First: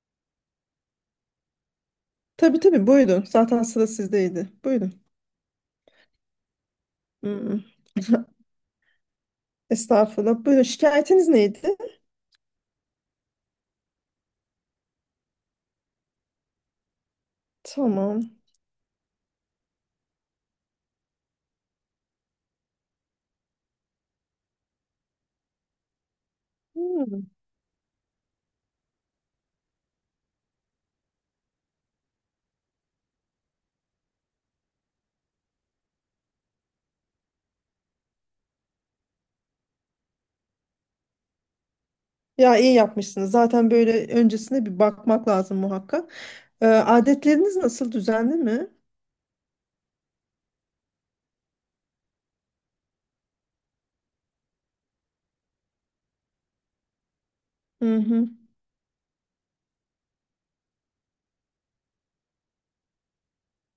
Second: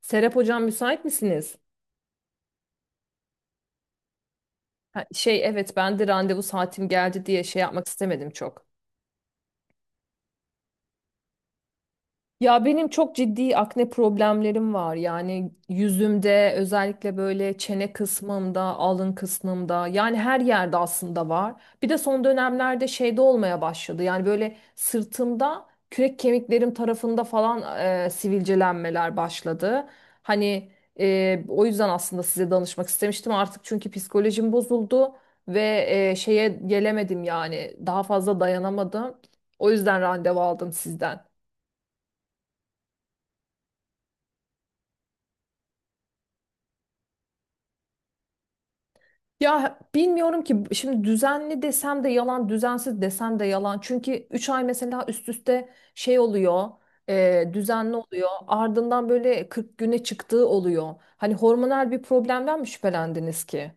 Serap Hocam müsait misiniz? Tabii tabii buyurun. Zaten sıra sizdeydi. Buyurun. Ha, şey evet ben de randevu saatim geldi diye şey Hmm. yapmak istemedim çok. Estağfurullah. Buyurun. Şikayetiniz neydi? Ya benim çok ciddi akne problemlerim var. Yani yüzümde özellikle böyle çene Tamam. kısmımda, alın kısmımda yani her yerde aslında var. Bir de son dönemlerde şeyde olmaya başladı. Yani böyle sırtımda kürek kemiklerim tarafında Hmm. falan sivilcelenmeler başladı. Hani o yüzden aslında size danışmak istemiştim artık çünkü psikolojim bozuldu ve şeye gelemedim yani daha fazla dayanamadım. O yüzden randevu aldım sizden. Ya iyi yapmışsınız. Zaten böyle öncesine bir bakmak lazım muhakkak. Adetleriniz nasıl? Düzenli mi? Ya bilmiyorum ki şimdi düzenli desem de yalan, düzensiz desem de yalan. Çünkü 3 ay mesela üst üste şey oluyor, düzenli Hı oluyor. hı. Ardından böyle 40 güne çıktığı oluyor. Hani hormonal bir problemden mi şüphelendiniz ki?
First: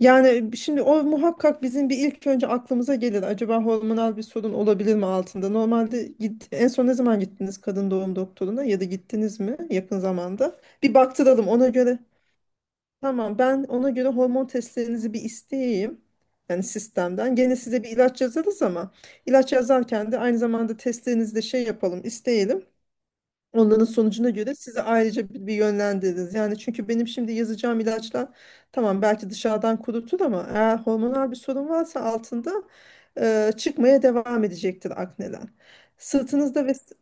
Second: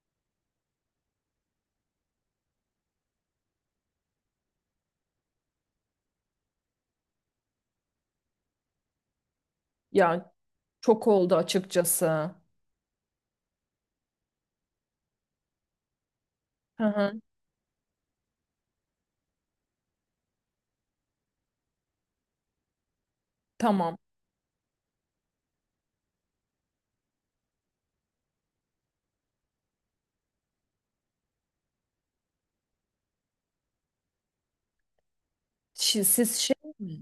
Yani şimdi o muhakkak bizim bir ilk önce aklımıza gelir. Acaba hormonal bir sorun olabilir mi altında? Normalde en son ne zaman gittiniz kadın doğum doktoruna ya da gittiniz mi yakın Yani zamanda? Bir çok oldu baktıralım ona göre. açıkçası. Tamam, ben ona göre hormon testlerinizi bir isteyeyim. Yani Hı hı. sistemden. Gene size bir ilaç yazarız, ama ilaç yazarken de aynı zamanda testlerinizi de şey yapalım, isteyelim. Onların Tamam. sonucuna göre size ayrıca bir yönlendiririz. Yani çünkü benim şimdi yazacağım ilaçlar tamam belki dışarıdan kurutur, ama eğer hormonal bir sorun varsa altında çıkmaya devam edecektir akneler. Siz şey Sırtınızda ve... mi?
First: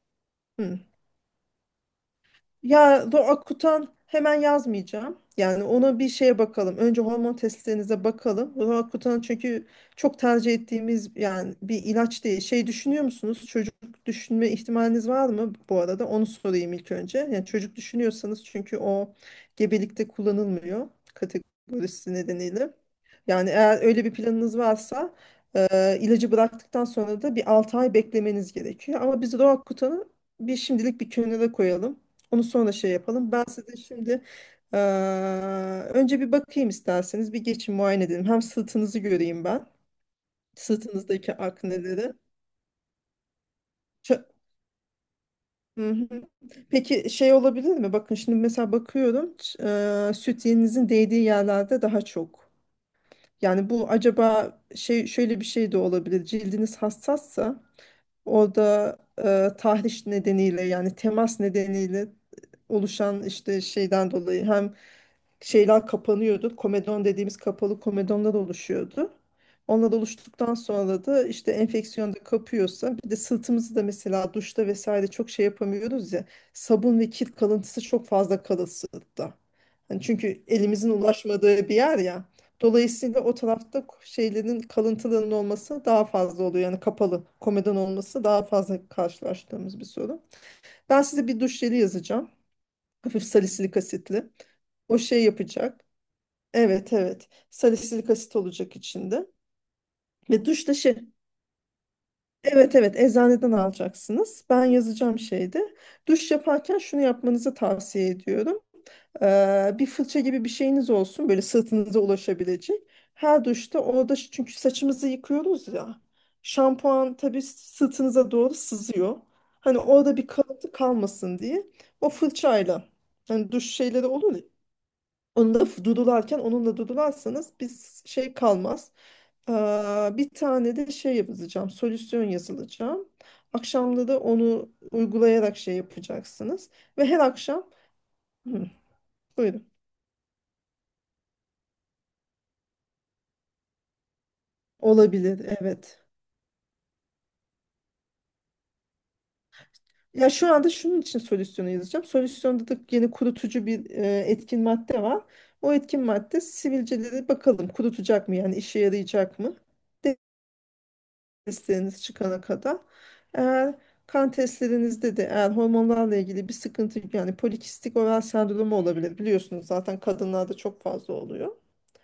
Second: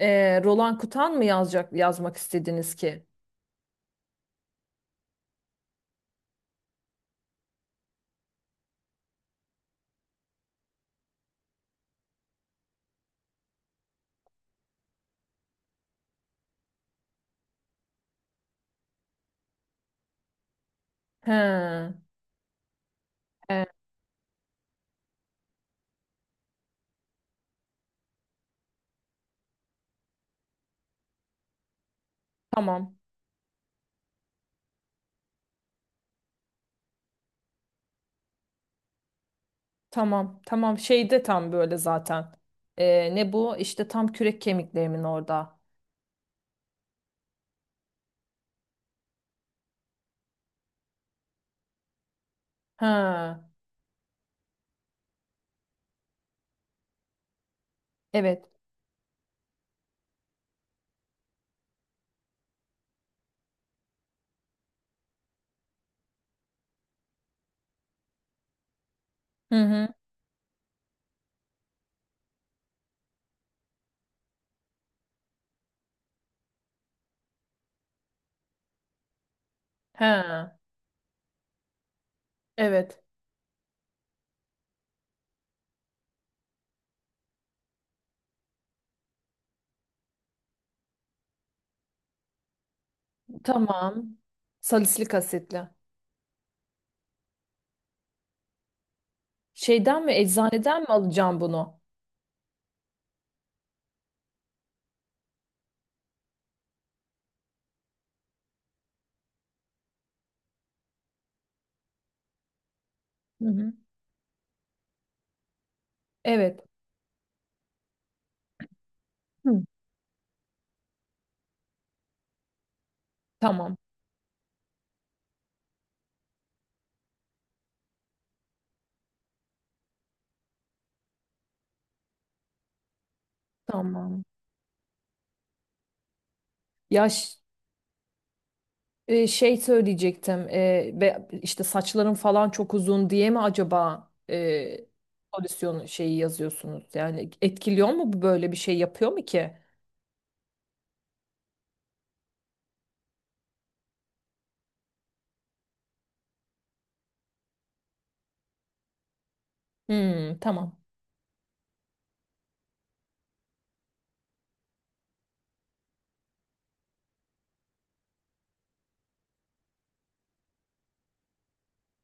Roland Hı. Kutan mı yazacak, yazmak istediniz ki? Ya do akutan hemen yazmayacağım. Yani ona bir şeye bakalım. Önce hormon testlerinize bakalım. Roakutan çünkü çok tercih ettiğimiz yani bir ilaç değil. Şey düşünüyor musunuz? Çocuk düşünme ihtimaliniz var mı bu arada? Onu sorayım ilk önce. Yani çocuk düşünüyorsanız, çünkü o gebelikte kullanılmıyor He. kategorisi nedeniyle. Yani E, eğer öyle bir planınız varsa ilacı bıraktıktan sonra da bir 6 ay beklemeniz gerekiyor. Ama biz Roakutan'ı bir şimdilik bir kenara koyalım. Onu sonra şey tamam. yapalım. Ben size şimdi eee, önce bir bakayım isterseniz. Bir geçin muayene edelim. Hem sırtınızı göreyim ben. Tamam, tamam. Şeyde Sırtınızdaki tam böyle akneleri. zaten. Ne bu? İşte tam Ç- kürek kemiklerimin orada. Hı hı. Peki şey olabilir mi? Bakın şimdi mesela bakıyorum. Süt yeğeninizin değdiği yerlerde daha çok. Ha, Yani bu acaba şey şöyle bir şey de olabilir. Cildiniz hassassa evet. orada tahriş nedeniyle, yani temas nedeniyle oluşan işte şeyden dolayı hem şeyler kapanıyordu. Komedon dediğimiz kapalı komedonlar oluşuyordu. Hı Onlar hı. oluştuktan sonra da işte enfeksiyon da kapıyorsa, bir de sırtımızı da mesela duşta vesaire çok şey yapamıyoruz ya. Sabun ve kir kalıntısı çok fazla kalır sırtta. Hani çünkü Ha, elimizin ulaşmadığı bir yer ya. evet. Dolayısıyla o tarafta şeylerin kalıntılarının olması daha fazla oluyor. Yani kapalı komedon olması daha fazla karşılaştığımız bir sorun. Ben size bir duş jeli yazacağım. Hafif salisilik Tamam. asitli. O Salisilik şey asitli. yapacak. Evet evet. Salisilik asit olacak içinde. Şeyden mi, Ve duş da eczaneden mi şey. alacağım bunu? Evet evet, eczaneden alacaksınız. Ben yazacağım şeyde. Duş yaparken şunu yapmanızı tavsiye ediyorum. Bir fırça gibi bir şeyiniz olsun böyle sırtınıza ulaşabilecek. Hı Her hı. duşta orada çünkü saçımızı yıkıyoruz ya. Evet. Şampuan tabii sırtınıza doğru sızıyor. Hı. Hani orada bir kalıntı kalmasın diye o fırçayla, hani duş Tamam, şeyleri olur ya. Onu da dudularken onunla dudularsanız biz şey kalmaz. Ee, Bir tane de şey yapacağım. Solüsyon yazılacağım. Akşamda da tamam. onu uygulayarak şey yapacaksınız. Ve Ya her ş- akşam. Hı, şey buyurun. söyleyecektim. İşte saçların falan çok uzun diye mi acaba Olabilir, solüsyon evet. şeyi yazıyorsunuz? Yani etkiliyor mu bu böyle bir şey yapıyor mu ki? Ya şu anda şunun için solüsyonu yazacağım. Solüsyonda da yeni kurutucu bir etkin madde var. O etkin madde sivilceleri bakalım kurutacak mı, yani işe yarayacak mı? Hmm, tamam. Testleriniz çıkana kadar. Eğer kan testlerinizde de eğer hormonlarla ilgili bir sıkıntı, yani polikistik oral sendromu olabilir. Biliyorsunuz zaten kadınlarda çok fazla oluyor.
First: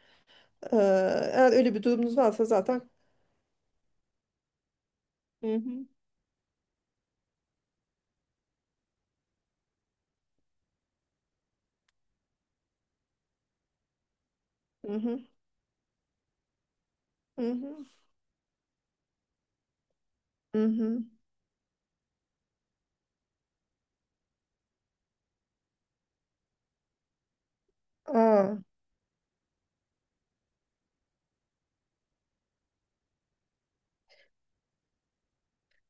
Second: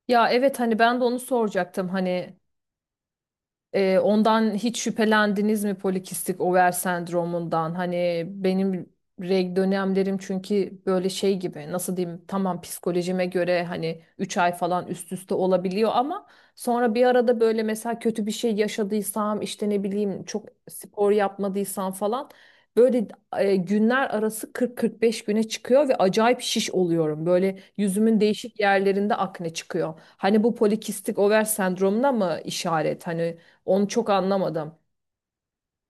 Ya evet hani ben de onu Eğer öyle bir soracaktım durumunuz hani. varsa zaten. Ondan hiç Hı şüphelendiniz mi hı, polikistik over sendromundan? Hani benim reg dönemlerim çünkü böyle şey gibi nasıl diyeyim tamam psikolojime göre hani 3 ay falan hı üst hı, üste olabiliyor ama sonra bir arada hı böyle hı, mesela kötü bir şey yaşadıysam işte ne bileyim çok hı hı. spor yapmadıysam falan böyle günler arası 40-45 güne çıkıyor ve acayip şiş oluyorum. Böyle yüzümün Aa. değişik yerlerinde akne çıkıyor. Hani bu polikistik over sendromuna mı işaret? Hani onu çok anlamadım.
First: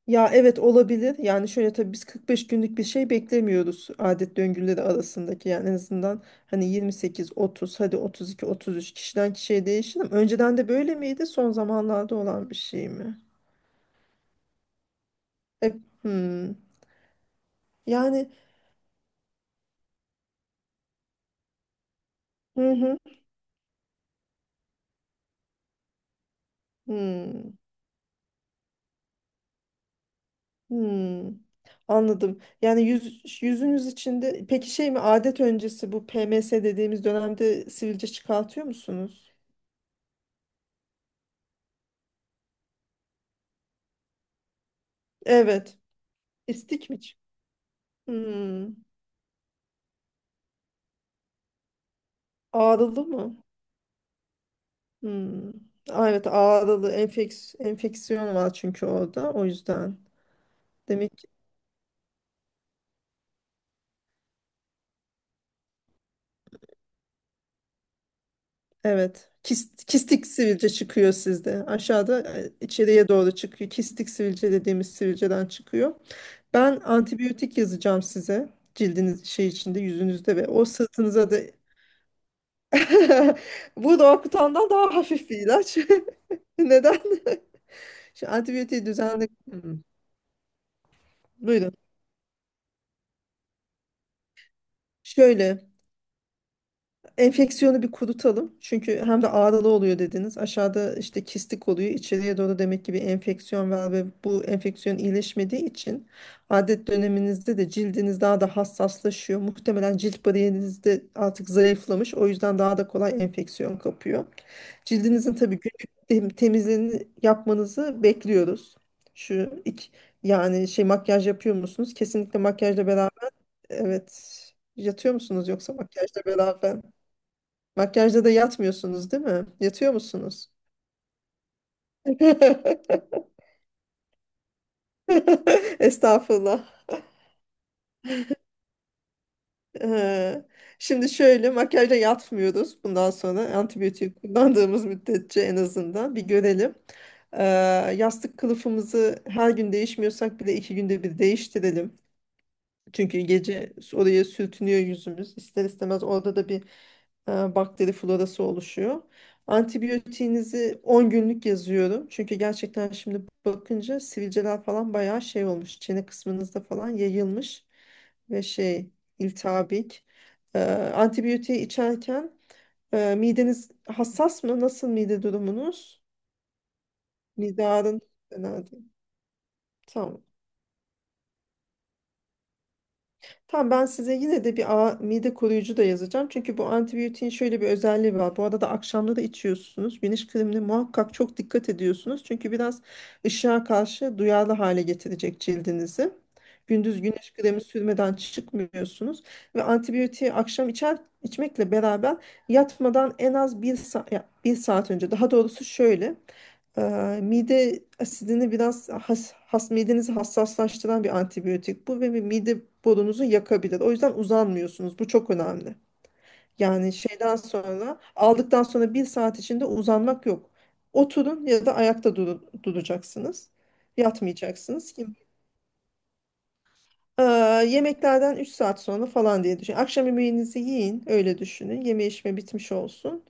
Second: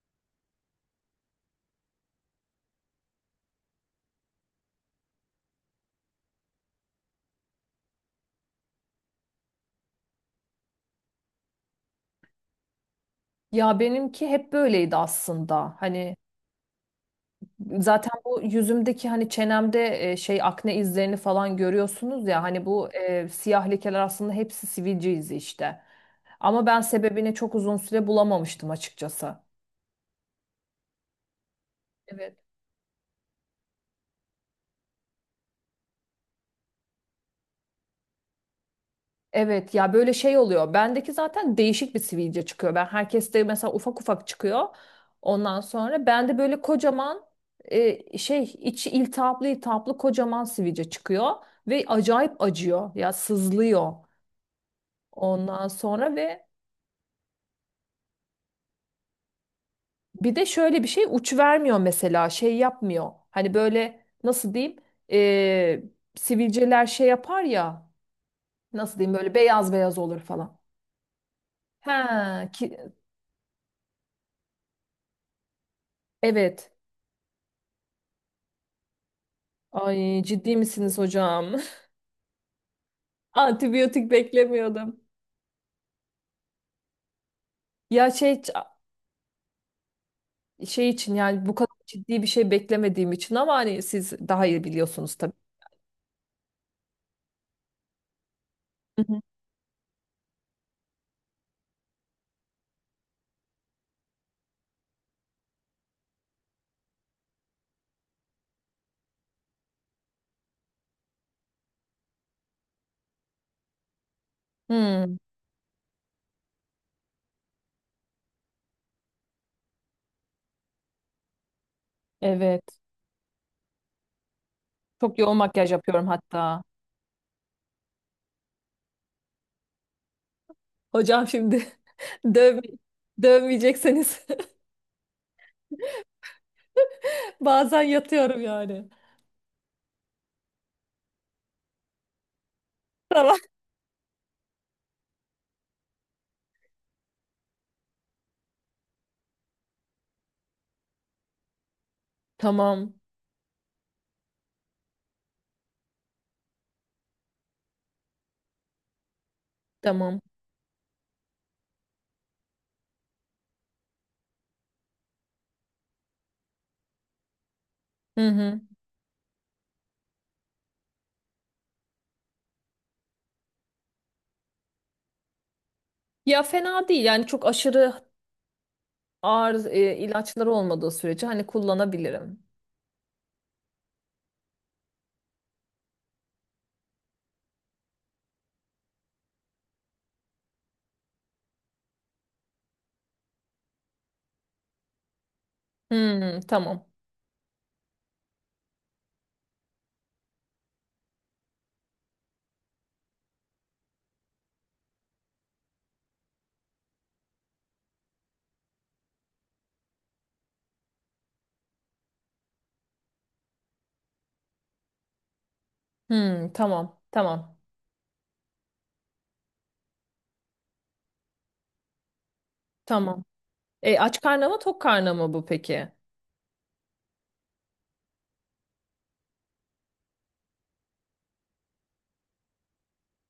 Ya evet olabilir. Yani şöyle, tabii biz 45 günlük bir şey beklemiyoruz adet döngüleri arasındaki. Yani en azından hani 28, 30, hadi 32, 33, kişiden kişiye değişir, ama önceden de böyle miydi? Son zamanlarda olan bir şey mi? Ya benimki hep böyleydi E, aslında. Hani hmm. zaten Yani bu yüzümdeki hani çenemde şey akne izlerini falan görüyorsunuz ya hani hı bu hı, siyah lekeler aslında hepsi sivilce izi işte. Ama ben sebebini hmm, çok uzun süre bulamamıştım açıkçası. hmm. Evet. Anladım. Yani yüzünüz içinde peki şey mi, adet öncesi bu PMS dediğimiz dönemde sivilce çıkartıyor musunuz? Evet ya böyle şey oluyor. Bendeki zaten değişik bir sivilce çıkıyor. Ben herkeste mesela ufak ufak çıkıyor. Ondan Evet. sonra bende böyle İstik mi? Kocaman şey Hmm. içi iltihaplı iltihaplı kocaman sivilce çıkıyor ve acayip acıyor. Ağrılı Ya mı? sızlıyor. Hmm. Ondan Aa, sonra evet ve ağrılı, enfeksiyon var çünkü orada, o yüzden. bir de şöyle bir şey Demek ki, uç vermiyor mesela şey yapmıyor. Hani böyle nasıl diyeyim e, sivilceler şey yapar ya nasıl diyeyim evet, böyle beyaz beyaz olur kistik falan. sivilce çıkıyor sizde. Aşağıda Ha ki içeriye doğru çıkıyor. Kistik sivilce dediğimiz sivilceden çıkıyor. evet. Ben antibiyotik yazacağım size, cildiniz şey içinde, Ay yüzünüzde ve ciddi o misiniz sırtınıza da. hocam? Bu Antibiyotik da daha beklemiyordum. hafif bir ilaç. Neden? Ya Şu şey antibiyotiği düzenli. Hmm, şey için yani bu kadar buyurun. ciddi bir şey beklemediğim için ama hani siz daha iyi biliyorsunuz tabii. Şöyle. Enfeksiyonu bir kurutalım. Çünkü Hı hı. hem de ağrılı oluyor dediniz. Aşağıda işte kistik oluyor. İçeriye doğru, demek ki bir enfeksiyon var ve bu enfeksiyon iyileşmediği için adet döneminizde de cildiniz daha da hassaslaşıyor. Muhtemelen cilt bariyeriniz de artık zayıflamış. O yüzden daha da kolay enfeksiyon kapıyor. Hmm, Cildinizin tabii günlük temizliğini yapmanızı bekliyoruz. Şu iki, Yani şey, makyaj yapıyor musunuz? Kesinlikle evet. makyajla beraber, evet. Yatıyor Çok yoğun musunuz makyaj yoksa yapıyorum makyajla hatta. beraber? Makyajda da yatmıyorsunuz değil mi? Yatıyor musunuz? Hocam şimdi döv dövmeyecekseniz Estağfurullah. bazen yatıyorum yani. Ee, Şimdi şöyle, makyajda yatmıyoruz. Bundan Tamam. sonra antibiyotik kullandığımız müddetçe en azından bir görelim. Ee, Yastık kılıfımızı her gün değişmiyorsak bile 2 günde bir değiştirelim. Tamam. Çünkü gece oraya sürtünüyor yüzümüz. İster istemez orada da bir bakteri florası oluşuyor. Tamam. Antibiyotiğinizi 10 günlük yazıyorum. Çünkü gerçekten şimdi bakınca sivilceler falan bayağı şey olmuş. Çene kısmınızda falan yayılmış Hı ve hı. şey, iltihabik. Antibiyotiği içerken mideniz hassas mı? Nasıl mide durumunuz? Ya fena değil yani çok Mide ağrın aşırı Fena değil. ağır Tamam. ilaçları olmadığı sürece hani kullanabilirim. Tamam, ben size yine de bir mide koruyucu da yazacağım. Çünkü bu antibiyotiğin şöyle bir özelliği var. Bu arada da akşamları içiyorsunuz. Güneş kremine muhakkak çok dikkat ediyorsunuz. Çünkü biraz ışığa karşı duyarlı hale getirecek cildinizi. Hmm, tamam. Gündüz güneş kremi sürmeden çıkmıyorsunuz. Ve antibiyotiği akşam içmekle beraber yatmadan en az bir, sa ya bir saat önce. Daha doğrusu şöyle. Mide asidini biraz has midenizi hassaslaştıran bir antibiyotik bu ve bir mide borunuzu yakabilir. O yüzden uzanmıyorsunuz. Bu çok önemli. Hmm, Yani tamam. şeyden Tamam. sonra, aldıktan sonra bir saat içinde uzanmak yok. Oturun ya da ayakta Tamam. duracaksınız. Aç karnı mı tok Yatmayacaksınız. karnı mı bu peki? Ee, Yemeklerden 3 saat sonra falan diye düşün. Akşam yemeğinizi yiyin, öyle düşünün. Yeme içme bitmiş olsun.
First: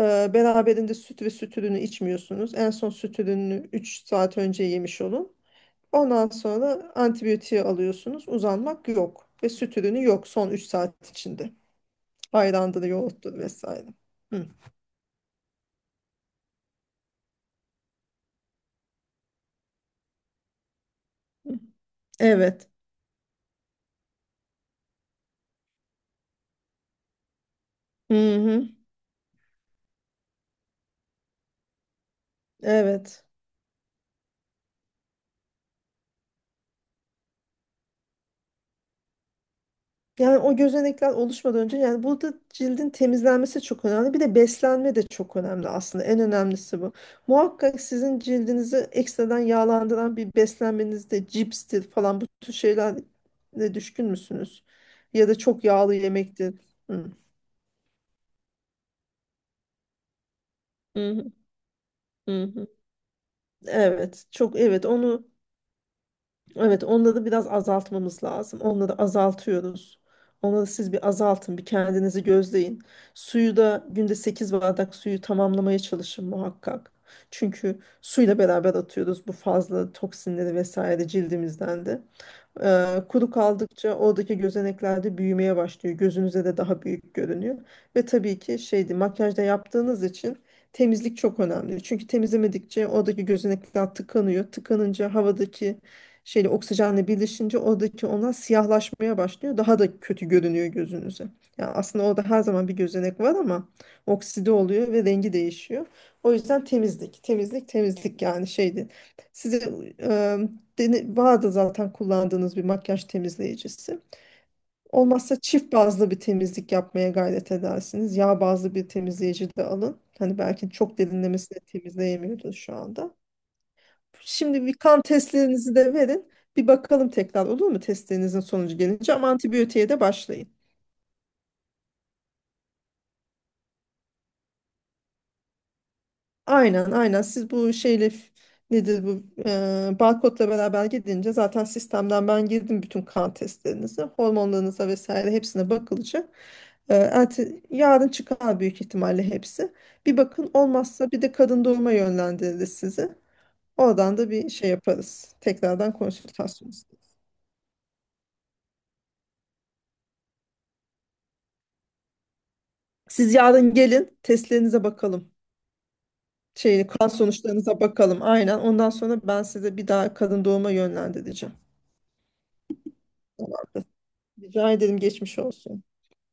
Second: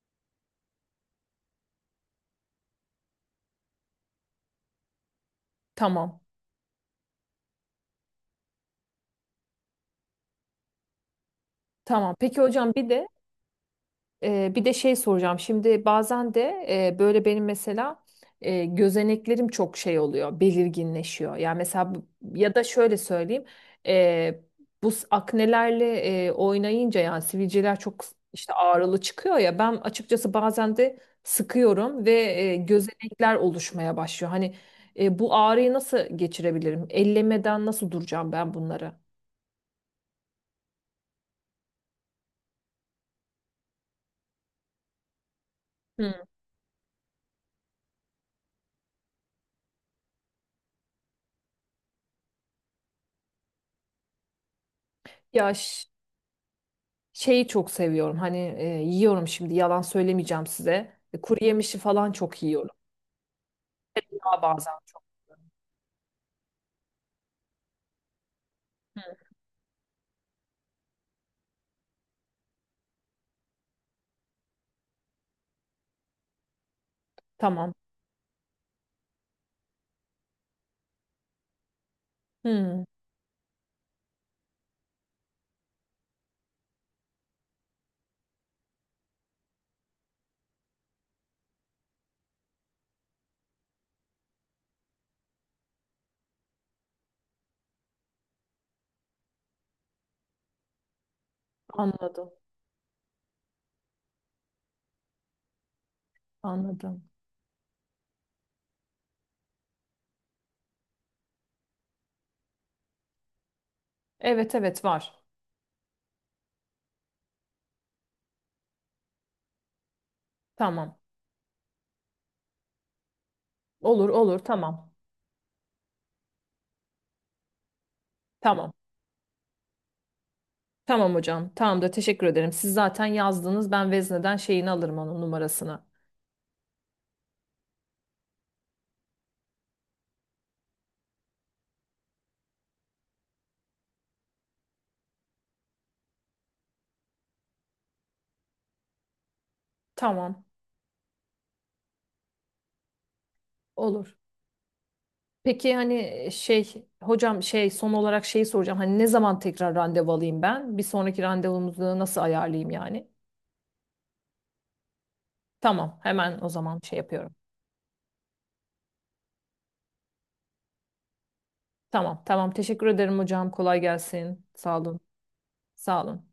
Beraberinde süt ve süt ürünü içmiyorsunuz. En son süt ürününü 3 saat önce yemiş olun. Tamam. Ondan sonra antibiyotiği alıyorsunuz. Uzanmak yok. Ve süt ürünü yok son 3 saat içinde. Tamam. Peki hocam Ayrandır, bir de yoğurttur vesaire. Hı. Ee, bir de şey soracağım. Şimdi bazen de böyle benim mesela gözeneklerim çok şey oluyor, belirginleşiyor. Yani mesela ya da Evet. şöyle söyleyeyim, e, bu aknelerle oynayınca yani sivilceler çok Hı işte hı. ağrılı çıkıyor ya. Ben açıkçası bazen de sıkıyorum ve Evet. gözenekler oluşmaya başlıyor. Hani bu ağrıyı nasıl geçirebilirim? Ellemeden nasıl duracağım ben bunları? Yani o gözenekler oluşmadan önce, yani burada cildin temizlenmesi çok önemli. Bir de beslenme de çok önemli aslında. En Hı. önemlisi bu. Muhakkak sizin cildinizi ekstradan yağlandıran bir beslenmenizde, cipstir falan bu tür şeylerle düşkün müsünüz? Ya da Ya çok yağlı yemektir. Hı. şeyi çok seviyorum. Hani yiyorum şimdi yalan söylemeyeceğim size. Hı E, hı, kuru yemişi falan çok hı hı. yiyorum. Evet, Daha çok, bazen evet çok. onu. Evet, onları biraz azaltmamız lazım. Onları azaltıyoruz. Onları siz bir azaltın, bir kendinizi gözleyin. Suyu da günde 8 bardak suyu tamamlamaya çalışın muhakkak. Tamam. Çünkü suyla beraber atıyoruz bu fazla toksinleri vesaire cildimizden de. Hmm, Kuru kaldıkça oradaki gözenekler de büyümeye başlıyor. Gözünüze de daha büyük görünüyor. Ve tabii ki şeydi, makyajda yaptığınız için temizlik çok önemli. Çünkü temizlemedikçe oradaki gözenekler tıkanıyor. Tıkanınca havadaki şeyle, oksijenle birleşince oradaki onlar siyahlaşmaya başlıyor. Daha da kötü görünüyor gözünüze. Yani aslında orada anladım. her zaman bir gözenek var ama okside oluyor ve rengi değişiyor. O yüzden Anladım. temizlik, temizlik, temizlik, yani şeydi. Size e, vardı zaten kullandığınız bir makyaj temizleyicisi. Evet, evet, var. Olmazsa çift bazlı bir temizlik yapmaya gayret edersiniz. Yağ bazlı bir temizleyici de alın. Hani belki Tamam. çok derinlemesine temizleyemiyordur şu anda. Olur, olur, Şimdi bir tamam. kan testlerinizi de verin. Bir bakalım tekrar olur mu, testlerinizin Tamam. sonucu gelince, ama antibiyotiğe de başlayın. Tamam hocam. Tamam da teşekkür ederim. Siz zaten yazdınız. Ben vezneden şeyini alırım onun numarasını. Aynen aynen, siz bu şeyle, nedir bu, barkodla beraber gidince zaten sistemden ben girdim, bütün kan testlerinizi, hormonlarınıza vesaire hepsine bakılacak. Yarın çıkar büyük ihtimalle hepsi. Bir Tamam. bakın, olmazsa bir de kadın doğuma yönlendiririz sizi. Olur. Oradan da bir şey yaparız. Peki Tekrardan hani konsültasyon şey isteriz. hocam şey son olarak şeyi soracağım. Hani ne zaman tekrar randevu alayım ben? Bir sonraki randevumuzu nasıl ayarlayayım yani? Siz yarın gelin, testlerinize bakalım. Tamam, hemen o zaman Şey, şey kan yapıyorum. sonuçlarınıza bakalım. Aynen. Ondan sonra ben size bir daha kadın doğuma yönlendireceğim. Tamam, tamam. Teşekkür ederim hocam. Tamam. Kolay gelsin. Rica Sağ ederim, olun. geçmiş olsun. Sağ olun.